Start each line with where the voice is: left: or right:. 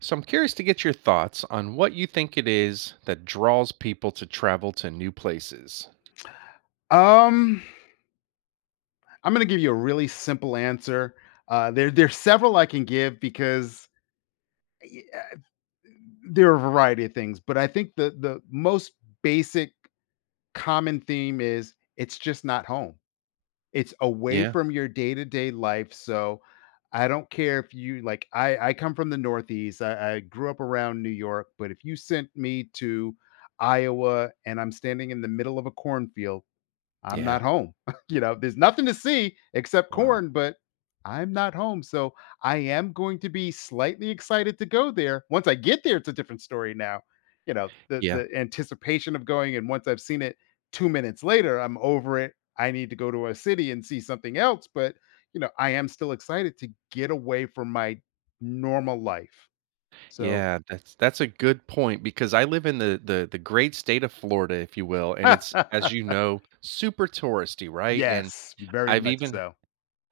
right: So I'm curious to get your thoughts on what you think it is that draws people to travel to new places.
left: Um, I'm gonna give you a really simple answer. There's several I can give because y- uh, there are a variety of things, but I think the most basic common theme is it's just not home. It's away
right: Yeah.
left: from your day to day life. So I don't care if you like. I come from the Northeast. I grew up around New York, but if you sent me to Iowa and I'm standing in the middle of a cornfield, I'm
right: Yeah.
left: not home. There's nothing to see except
right: Wow.
left: corn, but I'm not home. So I am going to be slightly excited to go there. Once I get there, it's a different story now. You know, the
right: Yeah.
left: the anticipation of going, and once I've seen it 2 minutes later, I'm over it. I need to go to a city and see something else, but you know, I am still excited to get away from my normal life. So
right: Yeah, that's a good point because I live in the great state of Florida, if you will, and it's as you know, super touristy, right? And
left: yes, very
right: I've
left: much
right: even
left: so.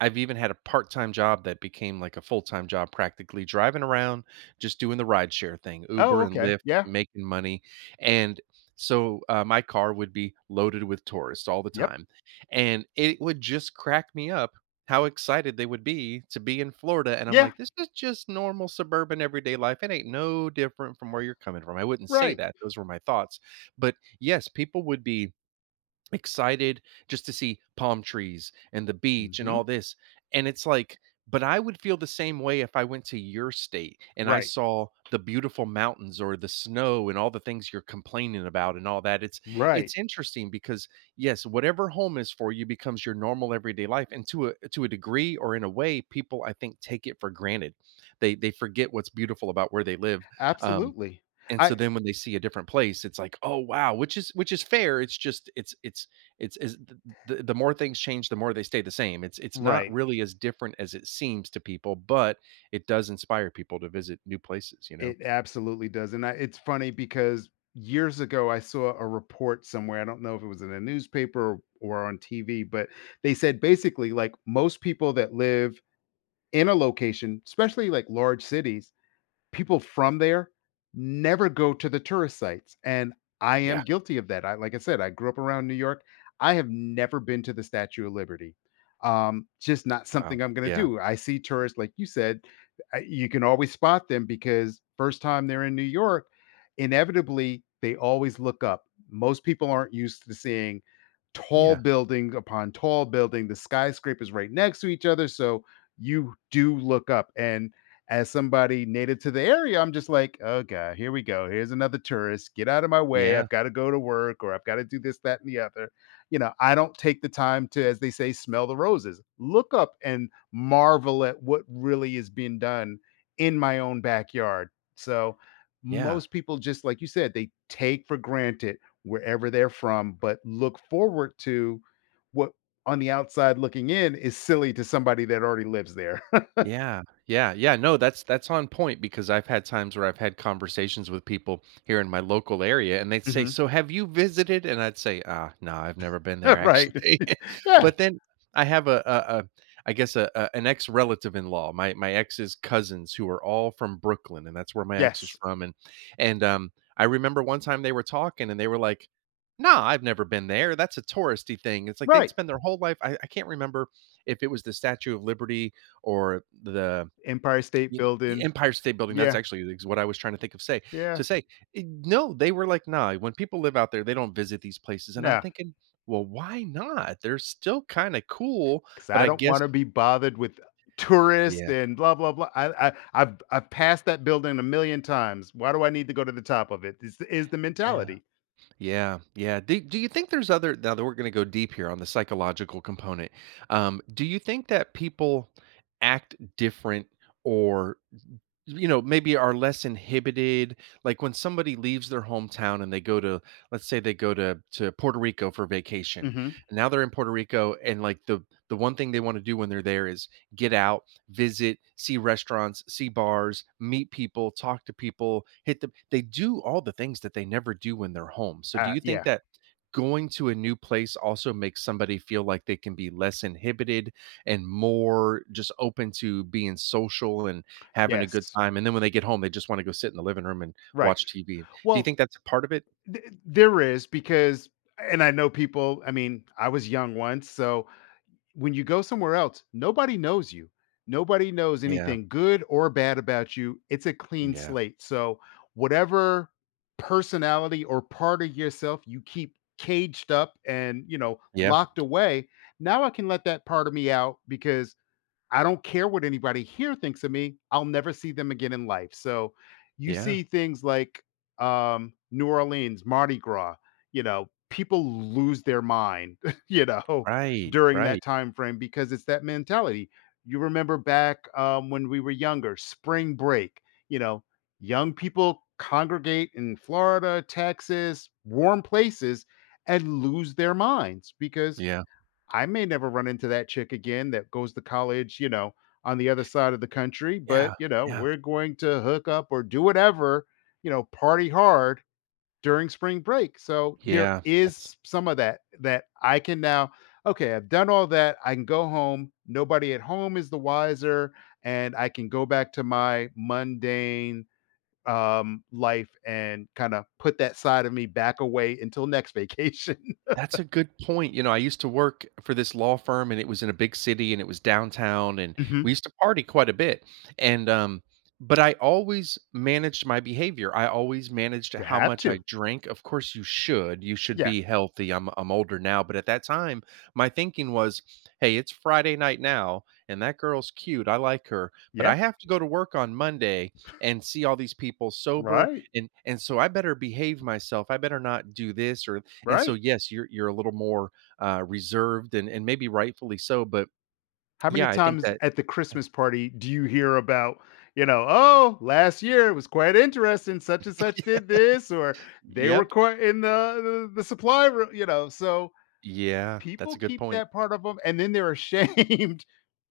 right: I've even had a part-time job that became like a full-time job practically driving around, just doing the rideshare thing,
left: Oh,
right: Uber and
left: okay.
right: Lyft,
left: Yeah.
right: making money, and so, my car would be loaded with tourists all the
left: Yep.
right: time, and it would just crack me up how excited they would be to be in Florida, and I'm
left: Yeah,
right: like, "This is just normal suburban everyday life, it ain't no different from where you're coming from." I wouldn't say
left: right.
right: that, those were my thoughts, but yes, people would be excited just to see palm trees and the beach and
left: Mhm.
right: all this. And it's like, but I would feel the same way if I went to your state and I
left: Right,
right: saw the beautiful mountains or the snow and all the things you're complaining about and all that. It's
left: right,
right: it's interesting because yes, whatever home is for you becomes your normal everyday life. And to a degree or in a way, people I think take it for granted. They forget what's beautiful about where they live. Um,
left: absolutely.
right: and
left: I
right: so then when they see a different place, it's like, "Oh, wow," which is fair, it's just it's is the more things change, the more they stay the same. It's not
left: right,
right: really as different as it seems to people, but it does inspire people to visit new places, you know?
left: it absolutely does, and I it's funny because years ago I saw a report somewhere. I don't know if it was in a newspaper or on TV, but they said basically, like, most people that live in a location, especially, like, large cities, people from there never go to the tourist sites, and I am
right: Yeah,
left: guilty of that. I like I said, I grew up around New York. I have never been to the Statue of Liberty. Just not
right: wow.
left: something I'm gonna
right: Yeah.
left: do. I see tourists, like you said, you can always spot them because first time they're in New York, inevitably they always look up. Most people aren't used to seeing tall
right: Yeah.
left: building upon tall building, the skyscrapers right next to each other. So you do look up. And as somebody native to the area, I'm just like, "Oh god, here we go. Here's another tourist. Get out of my way.
right: Yeah.
left: I've gotta go to work or I've gotta do this, that, and the other." You know, I don't take the time to, as they say, smell the roses. Look up and marvel at what really is being done in my own backyard. So,
right: Yeah.
left: most people just like you said, they take for granted wherever they're from, but look forward to what on the outside looking in is silly to somebody that already lives there.
right: Yeah, yeah, yeah. No, that's on point because I've had times where I've had conversations with people here in my local area, and they'd say,
left: Mhm.
right: "So have you visited?" And I'd say, "Ah, no, I've never been there
left: Right.
right: actually."
left: Yeah.
right: But then I have a I guess a an ex relative in law, my ex's cousins who are all from Brooklyn, and that's where my ex was
left: Yes.
right: from, and and um, I remember one time they were talking, and they were like. Nah, I've never been there. That's a touristy thing. It's like they'd
left: Right.
right: spend their whole life. I can't remember if it was the Statue of Liberty or the
left: Empire State
right: you kn
left: Building.
right: Empire State Building, that's
left: Yeah.
right: actually is what I was trying to think of say
left: Yeah.
right: to say. Eh, no, they were like, "Nah, when people live out there, they don't visit these places," and I'm
left: No,
right: thinking, "Well, why not? They're still kinda cool,"
left: because
right: but
left: I
right: I
left: don't
right: guess.
left: want to be bothered with tourists
right: Yeah,
left: and blah blah blah. I've passed that building a million times. Why do I need to go to the top of it? Is the
right: yeah,
left: mentality?
right: yeah, yeah. Do you think there's other now that we're gonna go deep here on the psychological component, do you think that people act different or you know, maybe are less inhibited. Like when somebody leaves their hometown and they go to, let's say they go to Puerto Rico for vacation.
left: Hmm.
right: And now they're in Puerto Rico and like the one thing they want to do when they're there is get out, visit, see restaurants, see bars, meet people, talk to people, hit the they do all the things that they never do when they're home. So do you think
left: Yeah.
right: that going to a new place also makes somebody feel like they can be less inhibited and more just open to being social and having a good
left: Yes.
right: time, and then when they get home, they just wanna go sit in the living room and
left: Right.
right: watch TV. Do you
left: Well,
right: think that's a part of it?
left: there is because, and I know people. I mean, I was young once, so when you go somewhere else, nobody knows you. Nobody knows
right: Yeah,
left: anything good or bad about you. It's a clean
right: yeah,
left: slate. So, whatever personality or part of yourself you keep caged up and, you know,
right: yeah,
left: locked away, now I can let that part of me out because I don't care what anybody here thinks of me. I'll never see them again in life. So you
right: yeah,
left: see things like New Orleans, Mardi Gras, you know, people lose their mind, you know,
right: right,
left: during that
right: right,
left: time frame because it's that mentality. You remember back when we were younger, spring break, you know, young people congregate in Florida, Texas, warm places and lose their minds because
right: yeah,
left: I may never run into that chick again that goes to college, you know, on the other side of the country, but,
right: yeah,
left: you know,
right: yeah,
left: we're going to hook up or do whatever, you know, party hard during spring break. So there
right: yeah,
left: is some of that that I can now, okay, I've done all that. I can go home. Nobody at home is the wiser. And I can go back to my mundane life and kind of put that side of me back away until next vacation.
right: That's a good point. You know, I used to work for this law firm and it was in a big city and it was downtown and we
left: Mhm.
right: used to party quite a bit. And But I always managed my behavior. I always managed
left: You
right: how
left: have
right: much I
left: to.
right: drank. Of course you should. You should
left: Yeah.
right: be healthy. I'm older now, but at that time my thinking was, "Hey, it's Friday night now and that girl's cute. I like her, but
left: Yeah.
right: I have to go to work on Monday and see all these people sober
left: Right,
right: and so I better behave myself. I better not do this or and so,
left: right.
right: yes, you're a little more, reserved and maybe rightfully so, but
left: How many
right: yeah, I think
left: times
right: that.
left: at the Christmas party do you hear about, you know, "Oh, last year it was quite interesting, such and such did this," or "They were
right: Yep.
left: quite in the supply room," you know, so
right: Yeah, that's
left: people
right: a good
left: keep
right: point.
left: that part of them, and then they're ashamed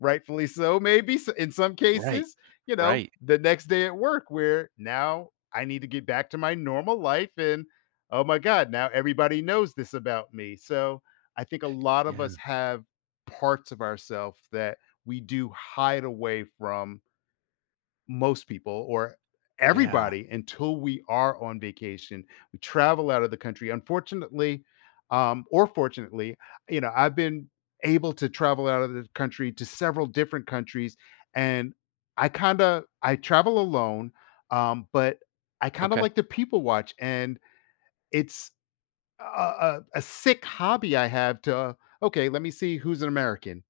left: rightfully so, maybe in some
right: Right,
left: cases, you know,
right: right.
left: the next day at work where now I need to get back to my normal life. And oh my God, now everybody knows this about me. So I think a lot of us
right: Yeah,
left: have parts of ourselves that we do hide away from most people or
right: yeah.
left: everybody until we are on vacation. We travel out of the country. Unfortunately, or fortunately, you know, I've been able to travel out of the country to several different countries, and I kind of I travel alone, but I kind of
right: Okay.
left: like to people watch, and it's a sick hobby I have to. Okay, let me see who's an American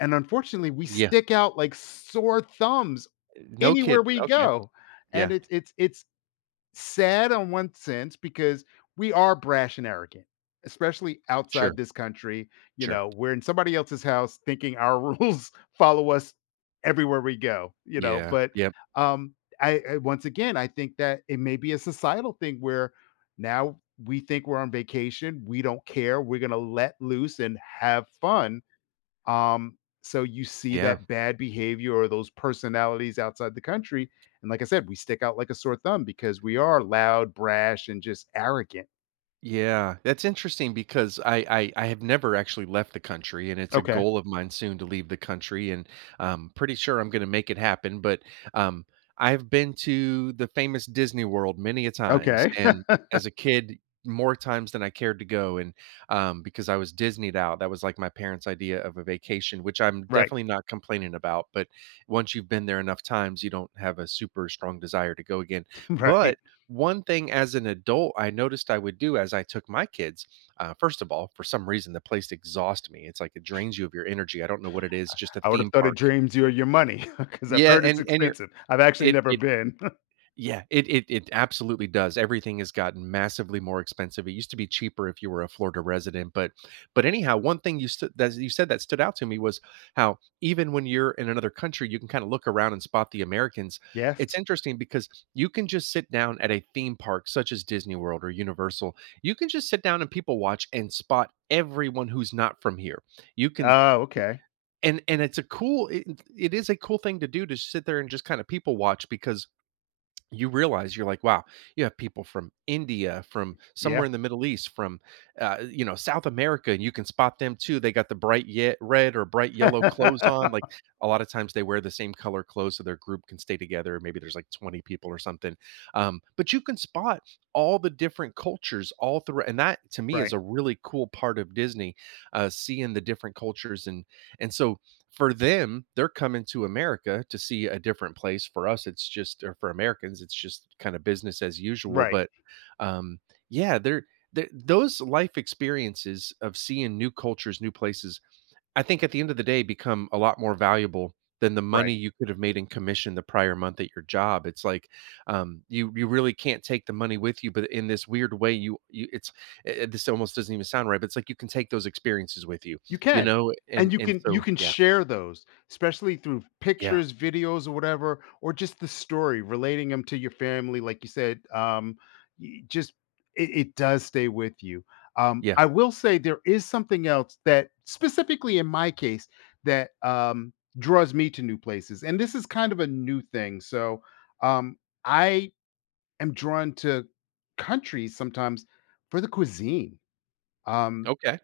left: and unfortunately, we
right: Yeah.
left: stick out like sore thumbs
right: No
left: anywhere
right: kidding.
left: we
right: Okay.
left: go. And
right: Yeah.
left: it's sad on one sense because we are brash and arrogant, especially
right: Sure,
left: outside this country. You
right: sure.
left: know, we're in somebody else's house thinking our rules follow us everywhere we go, you know,
right: Yeah.
left: but
right: Yep.
left: um I once again I think that it may be a societal thing where now we think we're on vacation, we don't care, we're gonna let loose and have fun um, so you see
right: Yeah.
left: that bad behavior or those personalities outside the country, and like I said, we stick out like a sore thumb because we are loud, brash, and just arrogant.
right: Yeah, that's interesting because I have never actually left the country, and it's a
left: Okay.
right: goal of mine soon to leave the country, and I'm pretty sure I'm going to make it happen. But um, I've been to the famous Disney World many a times,
left: Okay.
right: and as a kid, more times than I cared to go, and because I was Disneyed out, that was like my parents' idea of a vacation, which I'm
left: Right.
right: definitely not complaining about. But once you've been there enough times, you don't have a super strong desire to go again.
left: Right.
right: But one thing as an adult I noticed I would do as I took my kids, first of all, for some reason, the place exhausts me. It's like it drains you of your energy. I don't know what it is, just a
left: I would have
right: theme
left: thought it
right: park.
left: dreams you of your money because I've
right: Yeah,
left: heard it's
right: and you're
left: expensive. I've actually
right: it
left: never
right: it
left: been.
right: yeah, it absolutely does. Everything has gotten massively more expensive. It used to be cheaper if you were a Florida resident, but anyhow, one thing you said that stood out to me was how even when you're in another country, you can kind of look around and spot the Americans.
left: Yes.
right: It's interesting because you can just sit down at a theme park such as Disney World or Universal. You can just sit down and people watch and spot everyone who's not from here. You can
left: Oh, okay.
right: and it's a cool it, it is a cool thing to do to sit there and just kind of people watch because you realize you're like, wow, you have people from India, from
left: Yeah.
right: somewhere in the Middle East, from you know, South America, and you can spot them too. They got the red or bright yellow clothes on. Like a lot of times they wear the same color clothes so their group can stay together. Maybe there's like 20 people or something, but you can spot all the different cultures all through. And that to me is
left: Right.
right: a really cool part of Disney, seeing the different cultures and so for them, they're coming to America to see a different place. For us, it's just or for Americans, it's just kind of business as usual.
left: Right.
right: But um, yeah, they those life experiences of seeing new cultures, new places, I think at the end of the day become a lot more valuable than the
left: Right.
right: money you could have made in commission the prior month at your job. It's like you you really can't take the money with you, but in this weird way, you it's eh, eh, this almost doesn't even sound right, but it's like you can take those experiences with you,
left: You
right: you
left: can,
right: know.
left: and
right: And
left: you
right: so
left: can
right: yeah,
left: share those, especially through
right: yeah.
left: pictures, videos, or whatever, or just the story, relating them to your family, like you said, y just it it does stay with you.
right: Yeah.
left: I will say there is something else that, specifically in my case, that, draws me to new places, and this is kind of a new thing, so, um, I am drawn to countries sometimes for the cuisine. Um,
right: Okay.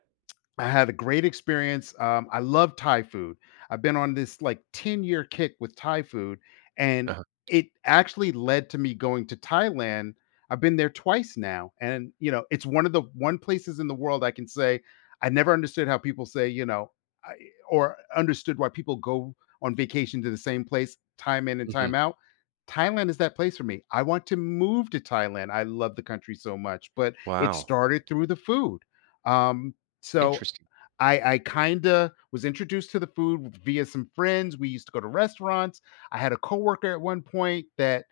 left: I had a great experience. I love Thai food. I've been on this like 10-year kick with Thai food, and
right: Uh-huh.
left: it actually led to me going to Thailand. I've been there twice now, and, you know, it's one places in the world I can say I never understood how people say, you know, I or understood why people go on vacation to the same place time in and
right: Mhm.
left: time out. Thailand is that place for me. I want to move to Thailand. I love the country so much, but it
right: Wow.
left: started through the food. Um, so
right: Interesting.
left: I kind of was introduced to the food via some friends. We used to go to restaurants. I had a coworker at one point that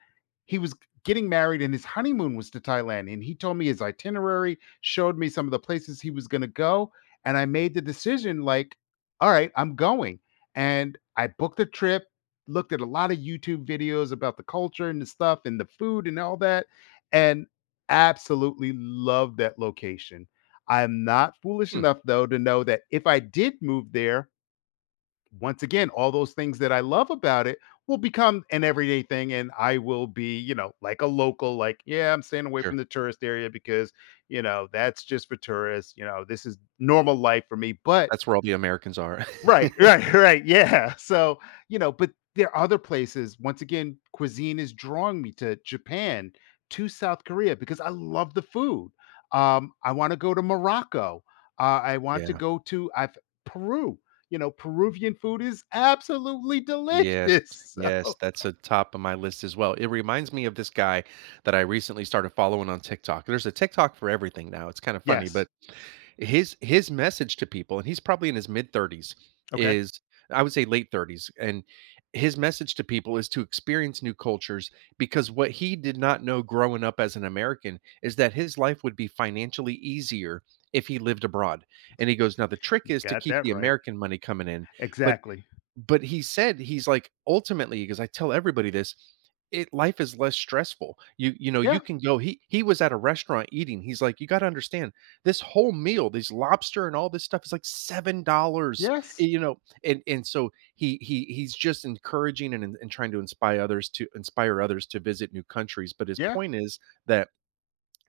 left: he was getting married and his honeymoon was to Thailand, and he told me his itinerary, showed me some of the places he was going to go, and I made the decision like, all right, I'm going. And I booked the trip, looked at a lot of YouTube videos about the culture and the stuff and the food and all that and absolutely loved that location. I'm not foolish
right: Hmm.
left: enough, though, to know that if I did move there, once again, all those things that I love about it will become an everyday thing. And I will be, you know, like a local, like, yeah, I'm staying away
right: Sure.
left: from the tourist area because, you know, that's just for tourists. You know, this is normal life for me. But
right: That's where all the Americans are.
left: right, right, right, yeah. So, you know, but there are other places, once again, cuisine is drawing me to Japan, to South Korea, because I love the food. I wanna go to Morocco. I want to
right: Yeah.
left: go to I've Peru. You know, Peruvian food is absolutely delicious,
right: Yes,
left: so
right: yes, that's a top of my list as well. It reminds me of this guy that I recently started following on TikTok. There's a TikTok for everything now. It's kind of funny,
left: yes.
right: but his message to people, and he's probably in his mid 30s,
left: Okay.
right: is I would say late 30s, and his message to people is to experience new cultures because what he did not know growing up as an American is that his life would be financially easier if he lived abroad. And he goes, now the trick
left: You
right: is to
left: got
right: keep
left: that
right: the
left: right.
right: American money coming in, but
left: Exactly.
right: he said he's like, "Ultimately," because "I tell everybody this, it life is less stressful. You know,
left: Yeah.
right: you can go" he was at a restaurant eating, he's like, "You gotta understand, this whole meal, these lobster and all this stuff is like $7."
left: Yes.
right: You know, and so he's just encouraging and trying to inspire others to inspire others to visit new countries, but his
left: Yeah.
right: point is that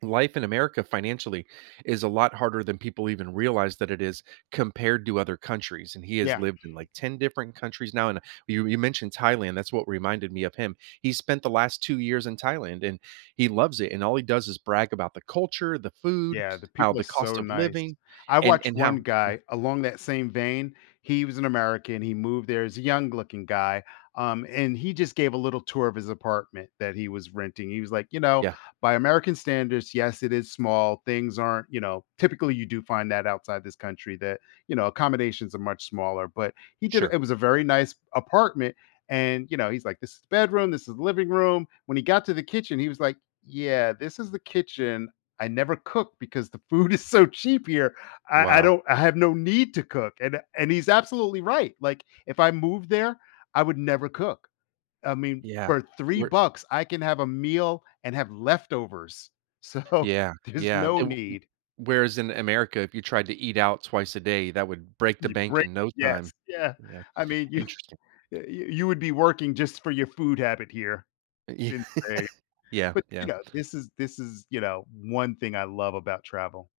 right: life in America financially is a lot harder than people even realize that it is compared to other countries. And he has
left: Yeah.
right: lived in like 10 different countries now. And you mentioned Thailand. That's what reminded me of him. He spent the last 2 years in Thailand and he loves it. And all he does is brag about the culture, the food,
left: Yeah, the
right: how
left: people are
right: the
left: so
right: cost of
left: nice.
right: living
left: I
right: and,
left: watched one
right: how, yeah,
left: guy along that same vein. He was an American. He moved there as a young looking guy. And he just gave a little tour of his apartment that he was renting. He was like, you know,
right: yeah,
left: by American standards, yes, it is small. Things aren't, you know, typically you do find that outside this country that, you know, accommodations are much smaller. But he did, it
right: sure.
left: was a very nice apartment. And, you know, he's like, this is the bedroom, this is the living room. When he got to the kitchen, he was like, yeah, this is the kitchen. I never cook because the food is so cheap here. I
right: Wow.
left: don't I have no need to cook. And he's absolutely right. Like if I moved there, I would never cook. I mean,
right: Yeah.
left: for three
right: We're,
left: bucks, I can have a meal and have leftovers. So
right: yeah.
left: there's
right: Yeah.
left: no need.
right: Whereas in America, if you tried to eat out twice a day, that would break the
left: You
right: bank
left: break
right: in no
left: yes,
right: time.
left: yeah.
right: Yeah.
left: I mean,
right: Interesting.
left: you would be working just for your food habit here. It's
right: Yeah,
left: insane.
right: yeah,
left: But you
right: yeah.
left: know, this is, you know, one thing I love about travel.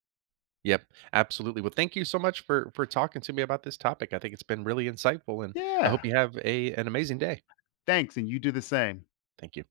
right: Yep, absolutely. Well, thank you so much for talking to me about this topic. I think it's been really insightful, and I
left: Yeah.
right: hope you have a an amazing day.
left: Thanks. And you do the same.
right: Thank you.